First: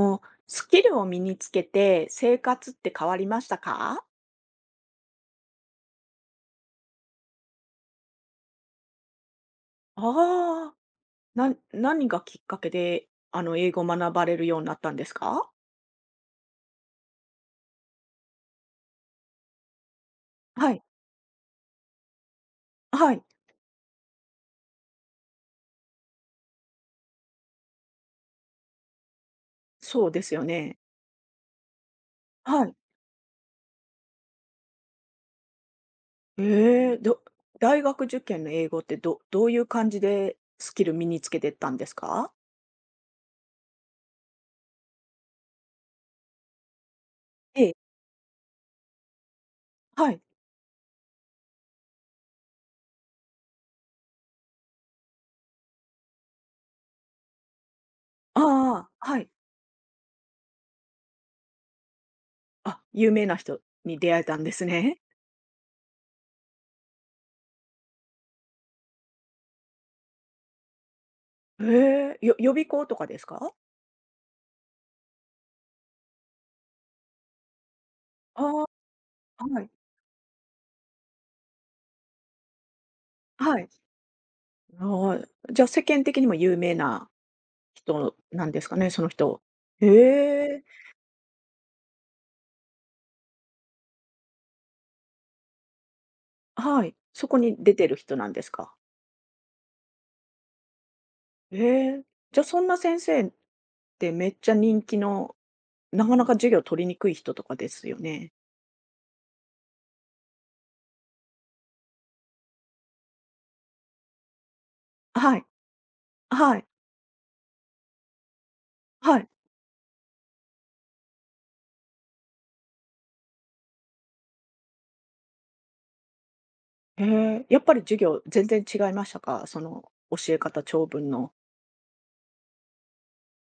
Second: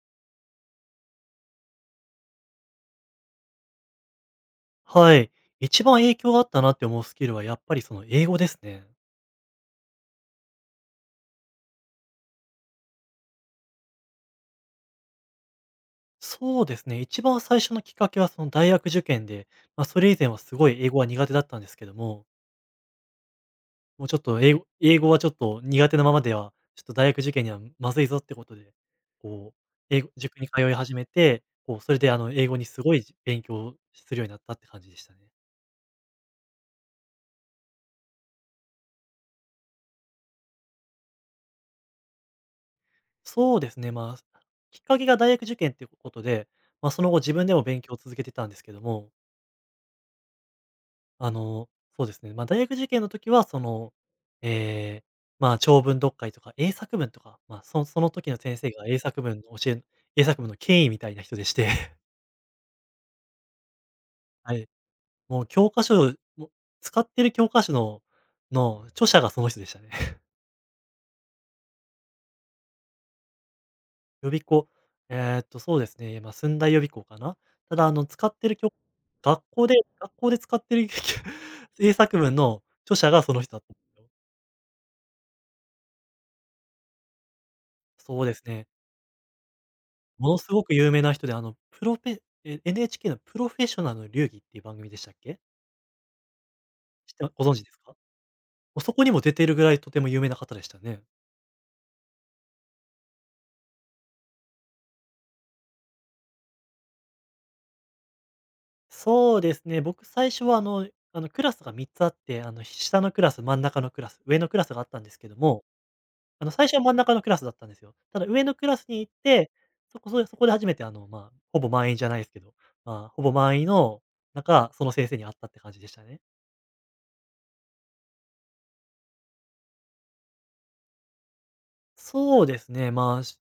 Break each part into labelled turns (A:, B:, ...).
A: おスキルを身につけて生活って変わりましたか？
B: はい。一番影響があったなって思うスキルはやっぱりその英語ですね。
A: ああー、何がきっかけで、英語を学ばれるようになったんですか？
B: そうですね。一番最初のきっかけはその大学受験で、まあ、それ以前はすご
A: は
B: い
A: い、
B: 英語は苦手だったんですけども、
A: はい、
B: もうちょっと英語はちょっと苦手なままでは、ちょっと大学受験にはまずいぞってことで、こう、英
A: そ
B: 語
A: うです
B: 塾
A: よ
B: に通い
A: ね。
B: 始めて、こう、それで英語
A: は
B: に
A: い。
B: すごい勉強するようになったって感じでしたね。
A: ええ、大学受験の英語ってどういう感じでスキル身につけてったんですか？
B: そうですね。まあ、きっかけが大学受験ってことで、まあ、その後自分で
A: え
B: も
A: え、
B: 勉強を続けてたんですけども、
A: はい。
B: あの、そうですね。まあ、大学受験の時は、その、ええ、まあ、長文読解とか英作文とか、まあ、その時の先生が
A: ああ、はい。
B: 英作文の権威みたいな人でして、
A: あ、有名な人に出会えたんで
B: は
A: す
B: い、
A: ね。
B: もう教科書もう使ってる教科書の著者がその人でしたね。
A: へえ、予備校とかですか？
B: 予備校、そうですね、まあ、駿大予備校かな。ただ、あの、使っ
A: あ
B: てる教学
A: あー、は
B: 校
A: い、
B: で学校で使ってる 英作文の著者がその人
A: は
B: だっ
A: い。
B: たんですよ。
A: ああ、じゃ、世間的にも有名な人
B: そうです
A: なんで
B: ね。
A: すかね、その人。へ
B: ものすご
A: え、
B: く有名な人で、あの、プロペえ、NHK のプロフェッショナルの流儀っていう番組でしたっけ？
A: はい。
B: 知って
A: そ
B: ま
A: こ
B: ご存
A: に
B: 知で
A: 出
B: す
A: て
B: か？
A: る
B: も
A: 人なんですか。
B: うそこにも出ているぐらいとても有名な方でしたね。
A: へえ。じゃ、そんな先生ってめっちゃ人気の、なかなか授業取りにくい人とかですよね。
B: そうですね、僕最初はあのクラスが3つあって、あの下のクラス、真ん中のクラス、上のクラスがあったんですけ
A: は
B: ど
A: い、
B: も、あの
A: はい、
B: 最初は真ん中のクラスだったんですよ。ただ上のクラスに行っ
A: はい。
B: て、そこで初めてあの、まあ、ほぼ満員じゃないですけど、まあ、ほぼ満員の中、その先生に会ったって感じでしたね。
A: へえ、やっぱり授業全然違いましたか？その教え方、長文の。
B: そうですね、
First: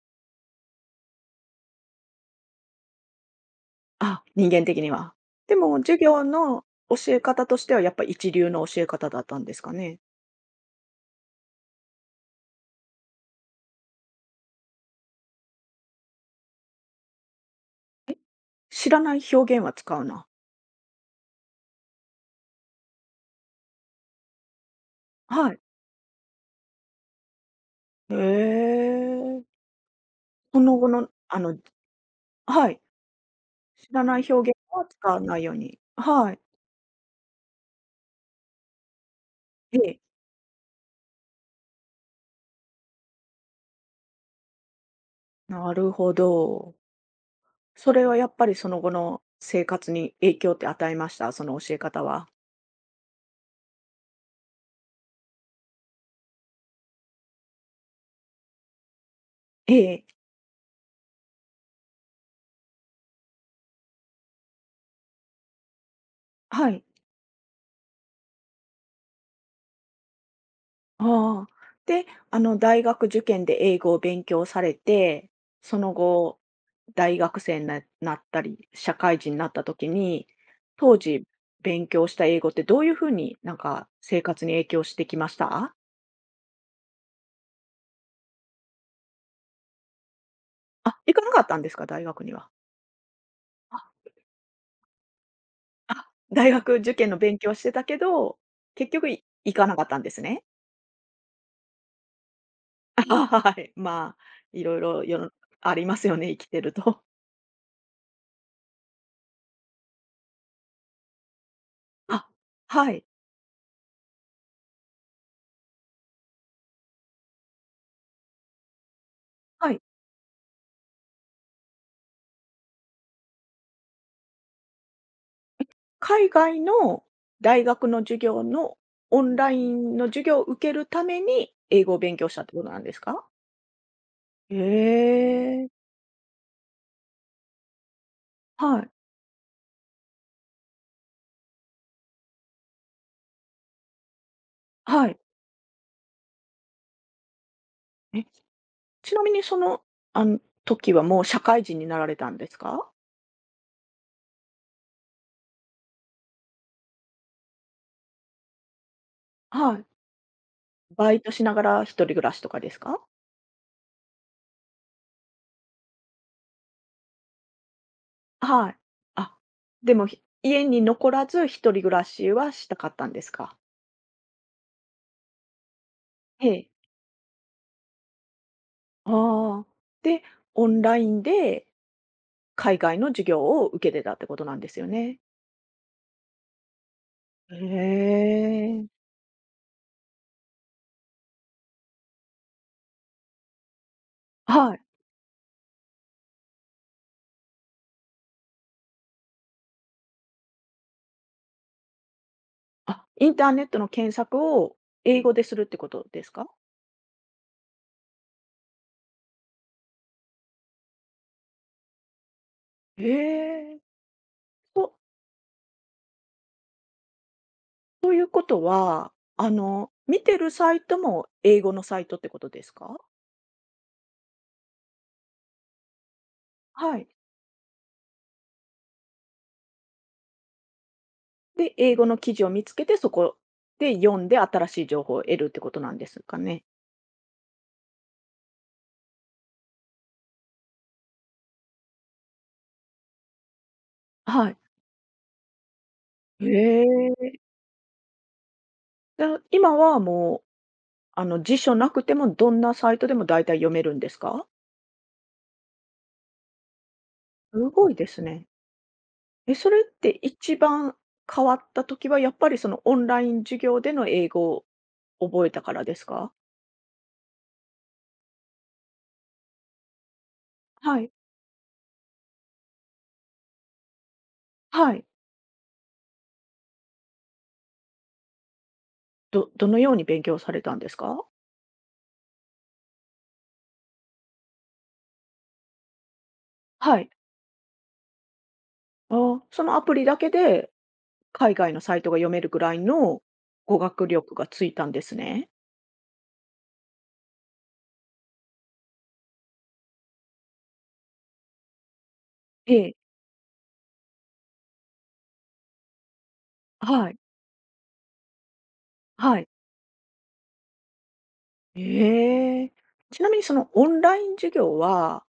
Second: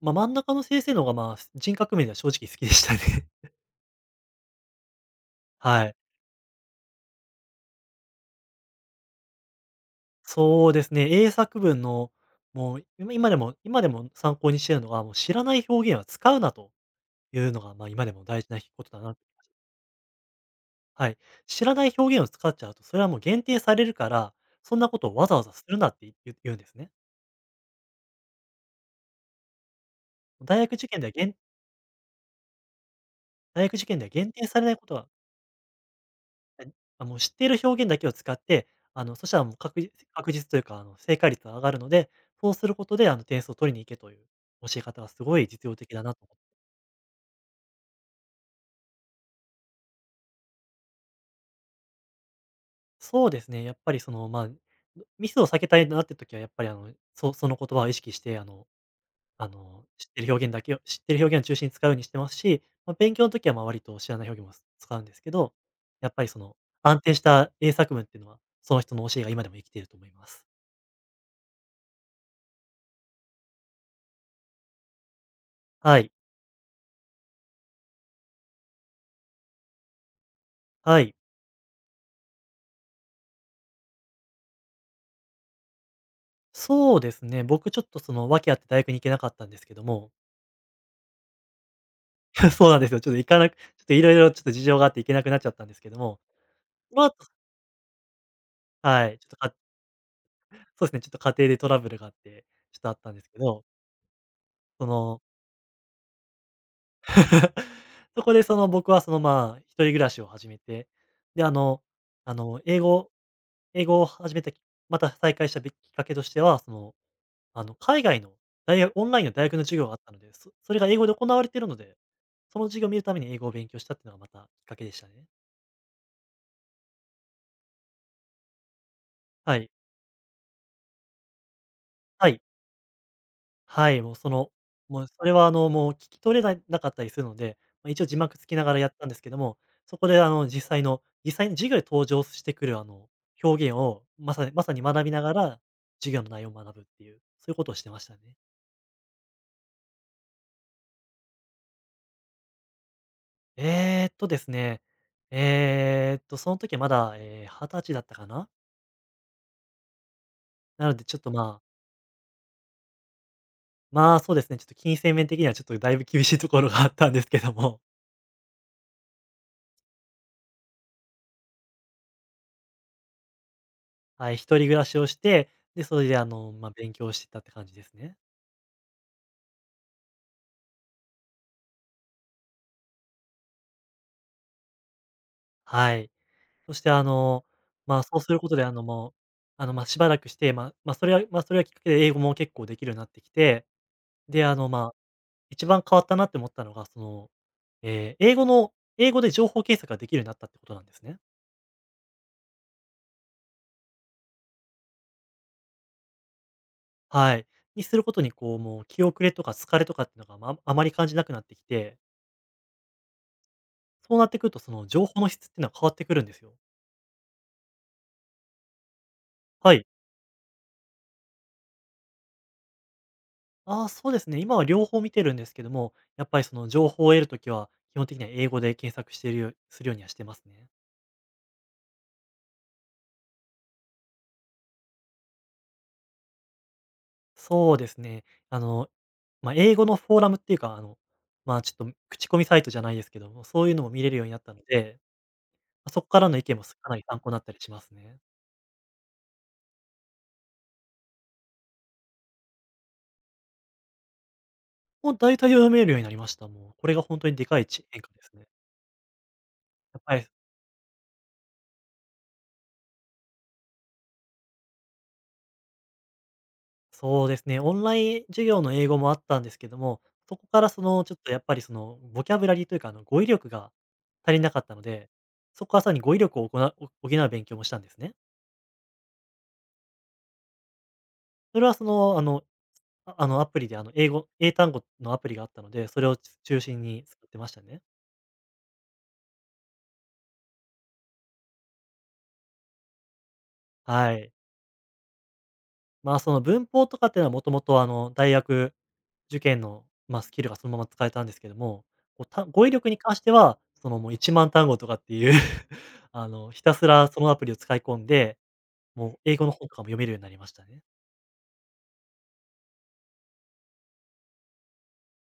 B: まあ、真ん中の先生の方が、まあ、人格面では正直好きでしたね。
A: あ、人間的には。でも
B: はい。
A: 授業の教え方としてはやっぱ一流の教え方だったんですかね？
B: そうですね、英作文の、もう、今でも参考にしてるのが、もう知らない表現は使うなというのが、まあ、今でも大事なこ
A: 知
B: とだ
A: ら
B: なと思い
A: ない
B: ました。
A: 表現は使うな。
B: はい。知らない表現を使っちゃうと、それはもう限定されるから、そんなことをわざわ
A: は
B: ざ
A: い。
B: するなって言うんですね。
A: へえ。そ
B: 大
A: の
B: 学
A: 後
B: 受験
A: の
B: では限
A: はい。
B: 大学受
A: 知
B: 験
A: ら
B: では
A: ない
B: 限定
A: 表現
B: されない
A: は
B: こと
A: 使
B: は、
A: わないように。はい。
B: はい、あ、もう知っている表現だけを使って、あの、そしたらもう
A: ええ。
B: 確実というか、あの、正解率が上がるので、そうすることで、あの、点数を取りに行けという教え方はすごい実
A: な
B: 用的
A: る
B: だ
A: ほ
B: なと。
A: ど。それはやっぱりその後の生活に影響って与えました？その教え方は。
B: そうですね、やっぱりその、まあ、ミスを避けたいなって時はやっぱり、あの、その言葉を意識して、あ
A: え
B: の、
A: え。
B: 知ってる表現を中心に使うようにしてますし、まあ、勉強の時は、ま、割と知らない表現も使うんですけど、やっぱりその、
A: はい。
B: 安定した英作文っていうのは、その人の教えが今でも生きていると思います。
A: ああ。で、あの大学受験で英語を勉強されて、その
B: はい、
A: 後、大学生になったり、社会人になった時に、当
B: はい。
A: 時勉強した英語ってどういう風になんか生活に影響してきました？
B: そうですね。僕ちょっとその訳あって大学に行けなかったんですけども、
A: あ、行かなかったんですか？大学には。
B: そうなんですよ。ちょっといろいろちょっと事情があって行けなくなっちゃったんですけど
A: あ、
B: も、
A: 大学受
B: ま
A: 験
B: あ
A: の勉強してたけど、結局
B: はい、ちょっと
A: 行
B: か
A: かなかったんですね。
B: そうですね、ちょっと家庭でトラブルがあって、ちょっとあ
A: あ
B: ったんで すけ
A: は
B: ど、
A: い。まあ、いろい
B: そ
A: ろ世
B: の、
A: のありますよね、生きてると。
B: そこでその僕はその、まあ、一人暮らしを始めて、で、
A: あ、
B: あの、
A: はい。
B: 英語を始めたきまた再開したきっかけとしては、その、あの、海外の大学オンラインの大学の
A: は
B: 授
A: い。
B: 業があったので、それが英語で行われているので、その授業を見るために英語を勉強したっていうのがまたきっかけでしたね。
A: 海外の大学の授業のオンラ
B: は
A: イ
B: い。
A: ンの授業を受けるために、英語を勉
B: は
A: 強し
B: い。
A: たってことなんですか？
B: はい、もうその、も
A: へ
B: うそれはあ
A: え。
B: の、もう聞き取れななかったりするので、まあ、一応字幕つきながら
A: は
B: や
A: い。
B: ったんですけども、そこであの、実際に授業で登場してくるあの、表現をまさに学
A: は
B: び
A: い。
B: ながら、授業の内容を学ぶっていう、そういうことをしてましたね。
A: え、ちなみにその、あの時はもう社会人になられたんですか？
B: ですね、えーっと、その時はまだ、ええ、20歳だったかな？
A: はい。
B: なので、
A: バ
B: ちょ
A: イ
B: っ
A: ト
B: と、
A: しな
B: ま
A: が
B: あ、
A: ら一人暮らしとかですか？
B: まあ、そうですね、ちょっと金銭面的にはちょっとだいぶ厳しいところがあったんですけども、
A: はい。あ、でも、家に残らず一人暮らしはしたかったんですか？
B: はい、一人暮らしをして、で、それで、あ
A: え
B: の、
A: え。
B: ま、勉強してたって感じですね。
A: ああ。で、オンラインで海外の授業を受けてたってことなんですよね？
B: はい。そして、あの、まあ、そ
A: へ
B: うすることで、あの、
A: え。
B: もう、あの、ま、しばらくして、まあ、ま、それはま、それがきっかけで英語も結構できるようになってきて、で、あの、
A: はい。
B: まあ、一番変わったなって思ったのが、その、え英語で情報検索ができるようになったってことなんですね。
A: あ、インターネットの検索を英語でするってことですか？
B: はい。にすることに、こう、もう気遅れとか疲れとかっていうのが、まああまり感じなくなってきて、
A: へえ。
B: そうなってくると、その
A: と
B: 情報の質っていうのは変わってくるんですよ。
A: ということは、
B: はい。
A: 見てるサイトも英語のサイトってことですか？
B: ああ、そうですね。今は両方見てるんですけども、やっぱりその情
A: は
B: 報
A: い。
B: を得るときは、基本的には英語で検索しているするようにはしてますね。
A: で、英語の記事を見つけて、そこで読んで新しい情報を得るってことなんですかね？
B: そうですね。あの、まあ、英語のフォーラムっていうか、あの、まあ、ちょっと口コミサイトじゃないですけども、そういうのも見れるようになっ
A: は
B: た
A: い。
B: ので、ま、そっからの意
A: へ
B: 見もかなり参考
A: え。
B: になったりしますね。
A: じゃあ、今はもう、辞書なくてもどんなサイトでも大体読めるんですか？
B: もう大体読めるようになりました、もう。これが本当にで
A: す
B: かいち
A: ごい
B: 変
A: で
B: 化
A: す
B: です
A: ね。
B: ね。
A: え、それっ
B: やっぱ
A: て
B: り
A: 一番変わった時は、やっぱりそのオンライン授業での英語を覚えたからですか？
B: そうですね、オンライン授業の英語もあったんですけども、そこからそ
A: は
B: の、
A: い。
B: ちょっとやっぱりその、ボキャブラリーというか、あの、語彙力が足りなかったの
A: はい。
B: で、そこからさらに語彙力を行う補う勉強もしたんですね。
A: どのように勉強されたんですか？
B: それはその、あの、あの、アプリで、あの、英単語のアプリがあったので、それを中心
A: は
B: に
A: い。
B: 使ってましたね。
A: ああ、そのアプリだけで海外のサイトが読めるぐらいの語学
B: はい。
A: 力がついたんですね。
B: まあ、その文法とかっていうのはもともと、あの、大学受験の、まあ、スキルがそのまま使えたんですけども、こう、語彙
A: え
B: 力
A: え、
B: に関しては、その、もう1万単語とかっていう あの、ひたすら
A: はい、
B: そのアプリを使い込んで、もう英
A: は
B: 語
A: い。
B: の本とかも読めるようになりましたね。
A: ええ。ちなみにそのオンライン授業は、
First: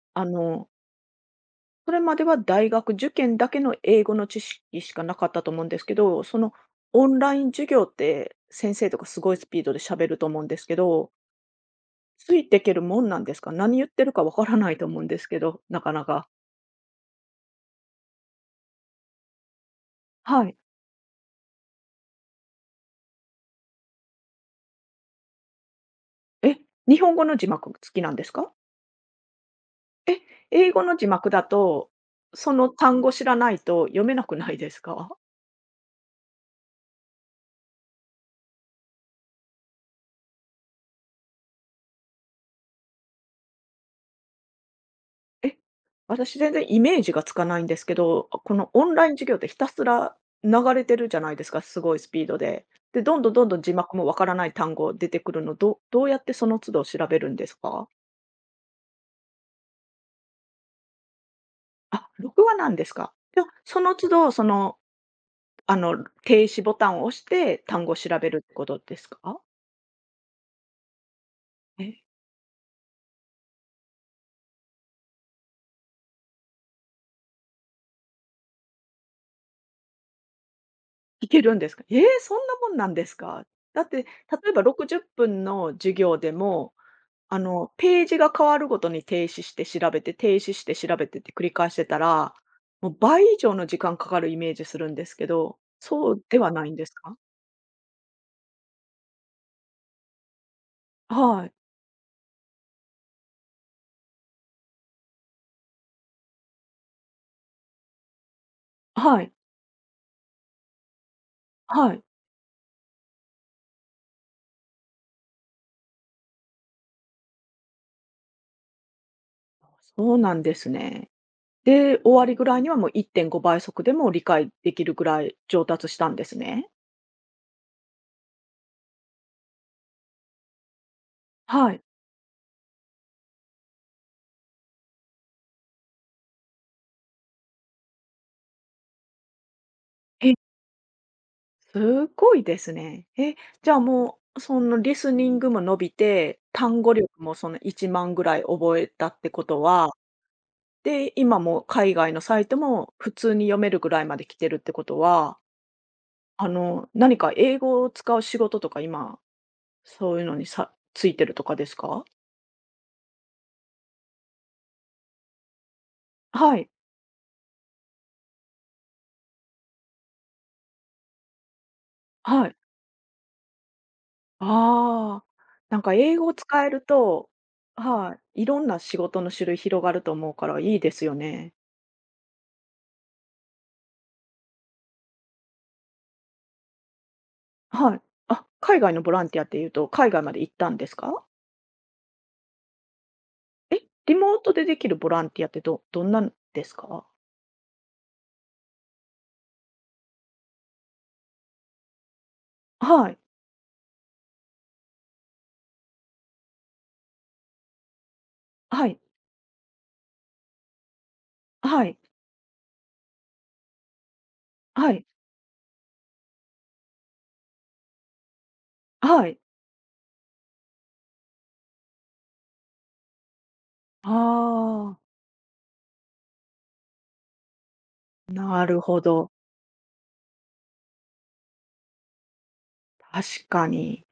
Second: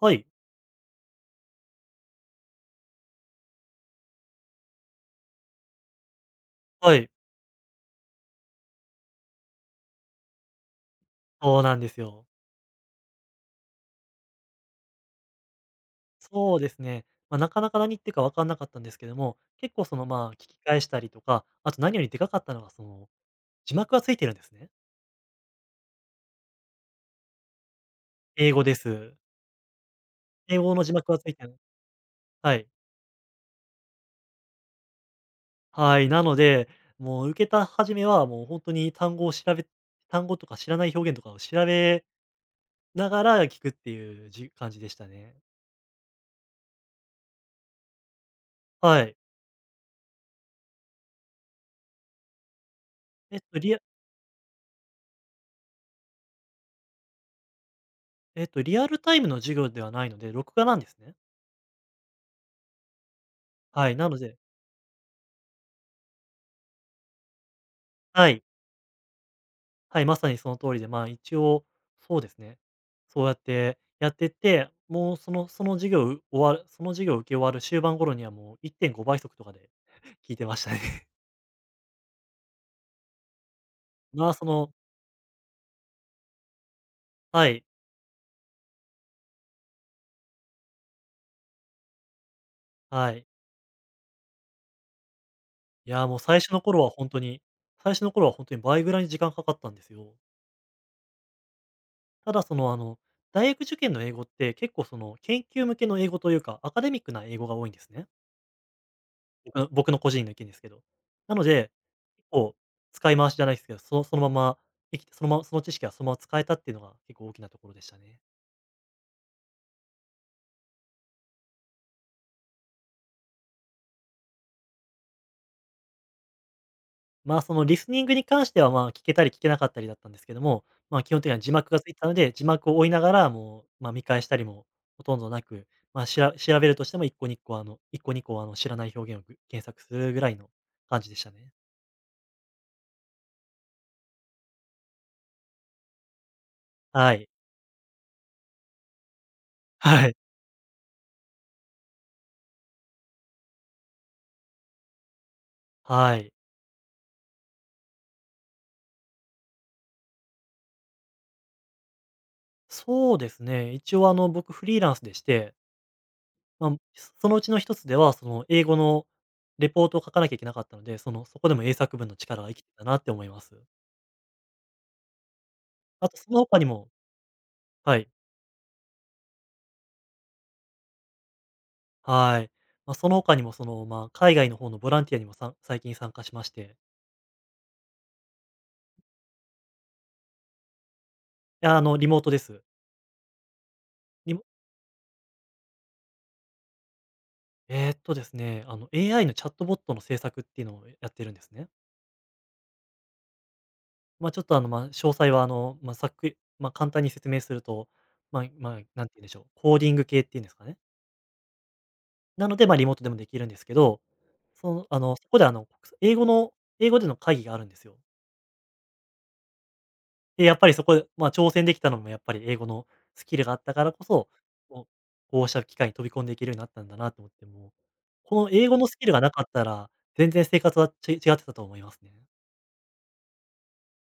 B: は
A: あ
B: い、
A: の、それまでは大学受験だけの英語の知識しかなかったと思うんですけど、その
B: は
A: オ
B: い、
A: ンライン授業って先生とかすごいスピードで喋ると思うんですけど、
B: そうなんですよ。
A: ついていけるもんなんですか？何言ってるかわからないと思うんですけど、なかなか。
B: そうですね。まあ、なかなか何言ってるか分かんなかったんですけども、結構その、まあ、聞
A: は
B: き
A: い。
B: 返したりとか、あと何よりでかかったのが、その、字幕がついてるんですね。
A: え、日本語の字幕付きなんですか？
B: 英語です。
A: え、
B: 英
A: 英
B: 語
A: 語
B: の字
A: の字
B: 幕が
A: 幕
B: つい
A: だ
B: てる。
A: と、そ
B: はい。
A: の単語知らないと読めなくないですか？
B: はい、なので、もう受けた初めはもう本当に単語を調べ単語とか知らない表現とかを調べながら聞くっていう感じでしたね。
A: え、私全然イメージがつかないんですけど、このオン
B: は
A: ライン
B: い。
A: 授業ってひたすら流れてるじゃないですか、すごいスピードで。で、どんどん
B: えっ
A: どんど
B: と、
A: ん字
B: リア
A: 幕もわからない単語出てくるの、どうやってその都度調べるんですか？
B: えっと、リアルタイムの授業ではないので、録画なんですね。
A: あ、録画なんですか。じゃあ、そ
B: は
A: の
B: い、
A: 都
B: なの
A: 度、
B: で
A: その、停止ボタンを押して単語を調
B: は
A: べる
B: い、
A: ってことですか？
B: はい、まさにその通りで、まあ、一応、
A: え。
B: そうですね、そうやってやって、もうその授業を終わるその授業を受け終わる終盤頃にはもう1.5倍速とかで 聞いてましたね。
A: いけるんですか？ええ、そんなもんなんですか？だって、
B: まあ、そ
A: 例えば
B: の
A: 60分の授業でも、
B: はい、
A: ページが変わるごとに停止して調べて、停止して調べてって繰り返してたら、もう
B: は
A: 倍
B: い。
A: 以上の時間かかるイメージするんですけど、
B: いや、
A: そ
B: もう
A: うではないんですか？
B: 最初の頃はほんとに倍ぐらいに時間かかったんですよ。
A: はい、
B: ただその、大学受験の英語って結構その研究向けの英語というか、アカデミックな英語が多いんですね。
A: はい、
B: 僕の個人の意見ですけど。なので、
A: はい。
B: 結構使い回しじゃないすけど、そのそのまま生きてその知識がそのまま使えたっていうのが結構大きなところでしたね。
A: そうなんですね。で、終わりぐらいにはもう1.5倍速でも理解できるぐらい上達したんですね。
B: まあ、そのリスニングに関しては、まあ、聞けたり聞けなかったりだったんですけども、まあ、基本的には字幕
A: は
B: がつ
A: い。
B: いてたので、字幕を追いながら、もう、ま、見返したりもほとんどなく、まあ、調べるとしても一個二個、あの1個2個、あの、知らない表現を検索するぐら
A: へ
B: いの感じでしたね。
A: すごいですね。え、じゃあもう、そのリスニングも伸びて、単語力
B: はい。
A: もその1万ぐらい覚えたってことは、
B: はい。
A: で、今も海外のサイトも普通に読めるぐらいまで来てるってことは、
B: はい。
A: 何か英語を使う仕事とか今、そういうのについてるとかですか？
B: そうですね、一応、あの、僕フリーランスでして、
A: は
B: ま
A: い、
B: あ、そのうちの一つでは、その、英語のレポートを書かなきゃいけなかったので、その、そこでも英作文の力
A: は
B: が生
A: い。
B: きてたなって思います。
A: ああ、なんか
B: あ
A: 英
B: と
A: 語
B: そ
A: を
B: の他
A: 使
B: に
A: える
B: も
A: と
B: はい。
A: はい、いろんな仕事の種類広がると思うからいいですよね。
B: はい。まあ、その他にも、その、まあ、海外の方のボランティアにも最近参加しまして、
A: はい。あ、海外のボランティアっていうと、海外まで行ったんですか？
B: いや、あの、リモートです。
A: え、リモ
B: リ
A: ー
B: モ
A: トでできるボランティアってどんなんですか？
B: あの、AI のチャットボットの制作っていうのをやってるんですね。
A: はい。
B: まあ、ちょっと、あの、まあ、詳細は、あの、まあ、さっくり簡単に説明すると、まあまあ、
A: はい。
B: なんて言うんでしょう、コーディング系っていうんですかね。
A: はい。
B: なので、まあ、リモートでもできるんですけど、その、
A: は
B: あ
A: い。
B: の、そこで、あの、国際英語の英語での会議があるんですよ。
A: はい。
B: で、やっぱりそこで、まあ、挑戦できたのもやっぱり英語のスキルがあったからこそ、こう
A: あ
B: こうした機会に飛び込んでいけるようになったんだなと思って、もう、
A: あ、
B: この
A: な
B: 英語
A: る
B: のス
A: ほ
B: キルが
A: ど。
B: なかったら、全然生活は違ってたと思いますね。
A: 確かに。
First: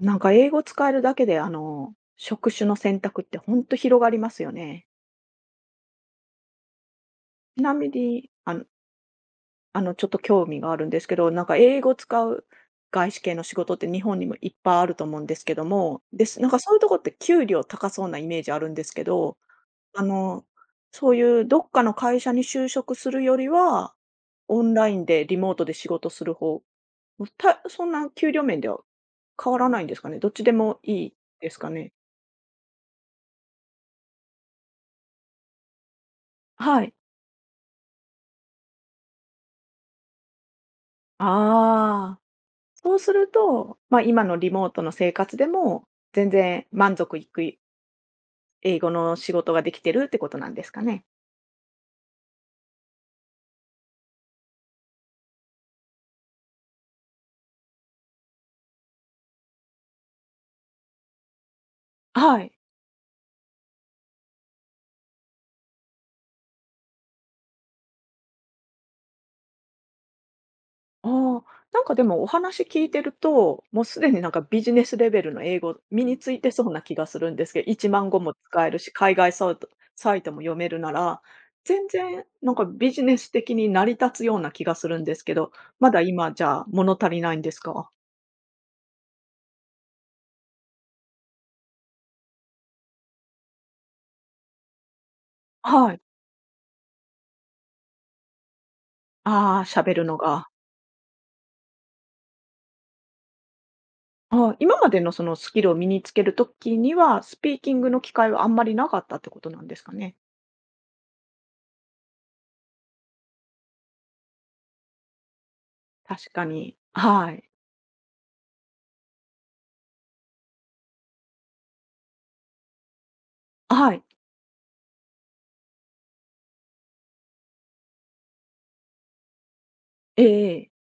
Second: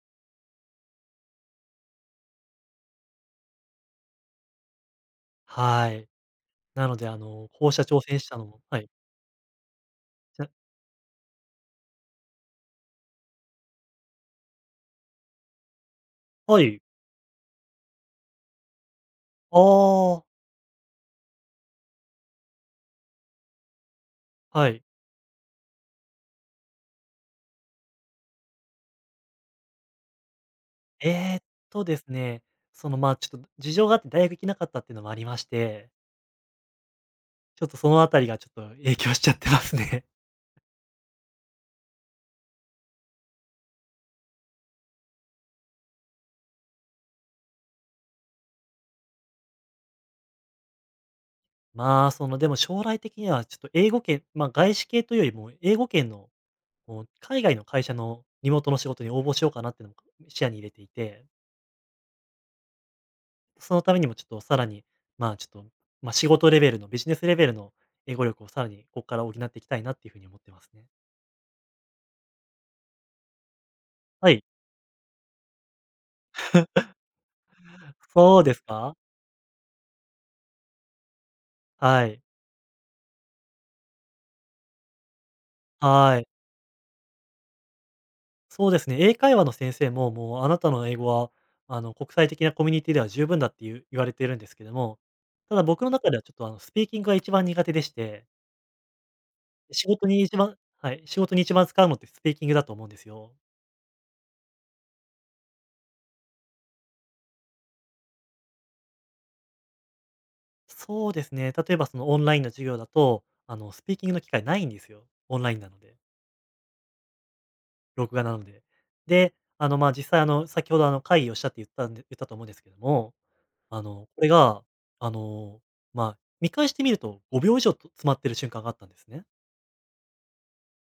A: なんか英語使えるだけで、職種の選択ってほんと広がりますよね。
B: はい。なので、あの、
A: ち
B: こう
A: な
B: した
A: み
B: 挑戦し
A: に、
B: たのもはい。
A: ちょっと
B: じ
A: 興
B: ゃ
A: 味があるんですけど、なんか英語使う外資系の仕事って日本にもいっぱいあると思うんですけども、です。なんか
B: は
A: そういう
B: い。
A: とこって給料高そうなイメージあるんですけど、
B: あ
A: あ
B: あ、
A: の、そういうどっかの会社に就職するよりは、オ
B: は
A: ン
B: い。
A: ラインでリモートで仕事する方、そんな給料面では変わらないんですかね？どっちでもいい
B: えーっ
A: ですかね？
B: ですね、その、ま、ちょっと事情があって大学行けなかったっていうのもありまして、
A: はい。
B: ちょっとそのあたりがちょっと影響しちゃってますね。
A: ああ、そうすると、ま、今のリモートの生活でも、全然満足いく英語の仕事ができてるってことなんですかね？
B: まあ、その、でも将来的にはちょっと英語圏、ま、外資系というよりも、英語圏の、こう、海外の会社のリモートの仕事に応募しようかなっていうのも視野に入れていて、
A: はい。
B: そのためにもちょっとさらに、まあ、ちょっと、まあ、仕事レベルの、ビジネスレベルの英語力をさらにここから補っていきたいなっていう風に思ってますね。
A: ああ、なんかでもお話聞いてると、もうすでにな
B: は
A: んか
B: い。
A: ビジネスレベルの英語身についてそうな気がするんですけど、1万語も
B: そうです
A: 使えるし、
B: か？
A: 海外サイトも読めるなら、全
B: はい。
A: 然なんかビジネス的に成り立つような気がするんですけど、まだ
B: はい。
A: 今じゃあ物足りないんですか？
B: そうですね、英会話の先生も、もうあなたの英語は、あの、国際的なコミュニティでは十分だっていう言われているんですけども、ただ僕の
A: はい。
B: 中ではちょっとあの、スピーキングが一番苦手でして、
A: ああ、喋るのが。
B: 仕事に一番使うのってスピーキングだと思うんですよ。
A: ああ、今までのそのスキルを身につけるときには、スピーキングの機会はあんまりなかったってことなんですかね？
B: そうですね、例えばそのオンラインの授業だと、あの、スピーキングの機会ないんですよ。オンラインなので、
A: 確かに。はい。
B: 録画なので。で、あの、まあ、実際あの、先ほどあの、会議をしたって言ったんで言ったと思うんですけども、あ
A: はい。
B: の、これが、あの、まあ、見返してみると5秒以上と詰まってる瞬間があったんですね。
A: ええええ。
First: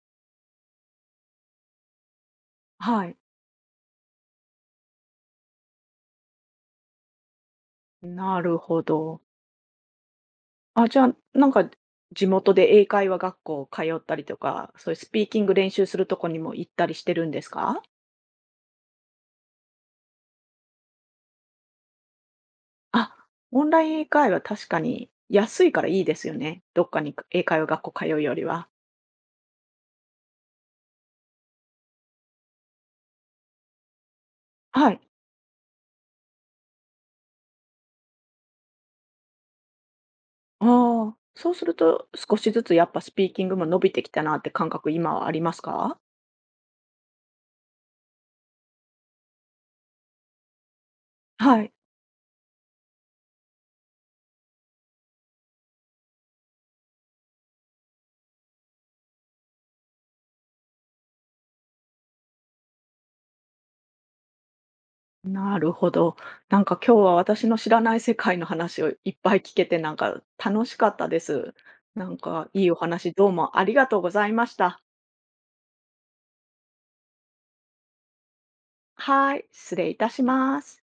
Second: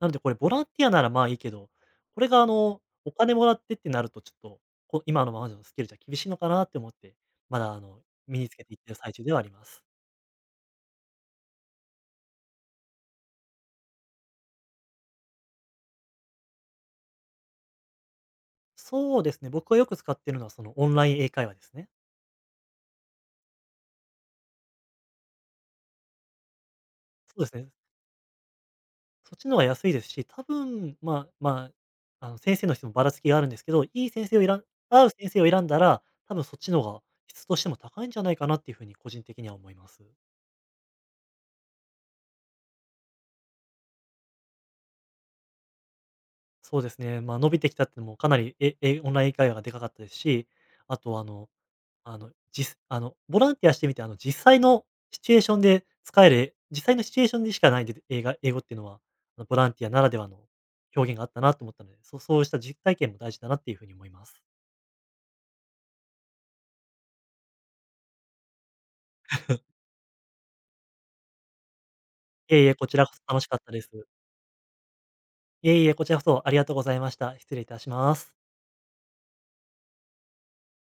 B: なのでこれボランティアならまあいいけど、これがあの、
A: は
B: お
A: い。
B: 金もらってってなるとちょっと、今のままのスキルじゃ厳しいのかなって思って、まだあの、
A: な
B: 身につ
A: る
B: けてい
A: ほ
B: ってる最
A: ど。
B: 中ではあります。
A: あ、じゃあ、なんか、地元で英会話学校通ったりとか、そういうスピーキング練習するとこにも行ったりしてるんですか？
B: そうですね、僕がよく使ってるのはそのオンライン英会話ですね。
A: あ、オンライン英会話確かに安いからいいですよね。どっかに、
B: そう
A: 英
B: です
A: 会話
B: ね。
A: 学校通うよりは。
B: そっちの方が安いですし、多分、まあ、あの、先生の人もばらつきがあるんですけど、いい先生を選ん
A: はい。
B: 合う先生を選んだら、多分そっちの方が質としても高いんじゃないかなっていうふうに個人的には思います。
A: ああ、そうすると、少しずつやっぱスピーキングも伸びてきたなって感覚、今はありますか？
B: そうですね、まあ、伸びてきたっていうのもかなり、ええオンライン英会話がでかかったですし、あと
A: はい。
B: あの、あの、ボランティアしてみて、あの、実際のシチュエーションでしかないで英語っていうのは、あの、ボランティアならではの表現があったなと思ったので、そうした実体験も大事だなっていうふうに思います。
A: なるほど。なんか今日は私の知らない世界の話をいっぱい聞けて、なんか楽しかったです。なんか
B: い
A: い
B: えい
A: いお
B: え、こちら
A: 話
B: こそ
A: どう
B: 楽しか
A: も
B: っ
A: あ
B: た
A: り
B: で
A: が
B: す。
A: とうございました。
B: いえいえ、こちらこそありがとうございました。失礼いたします。
A: はい、失礼いたします。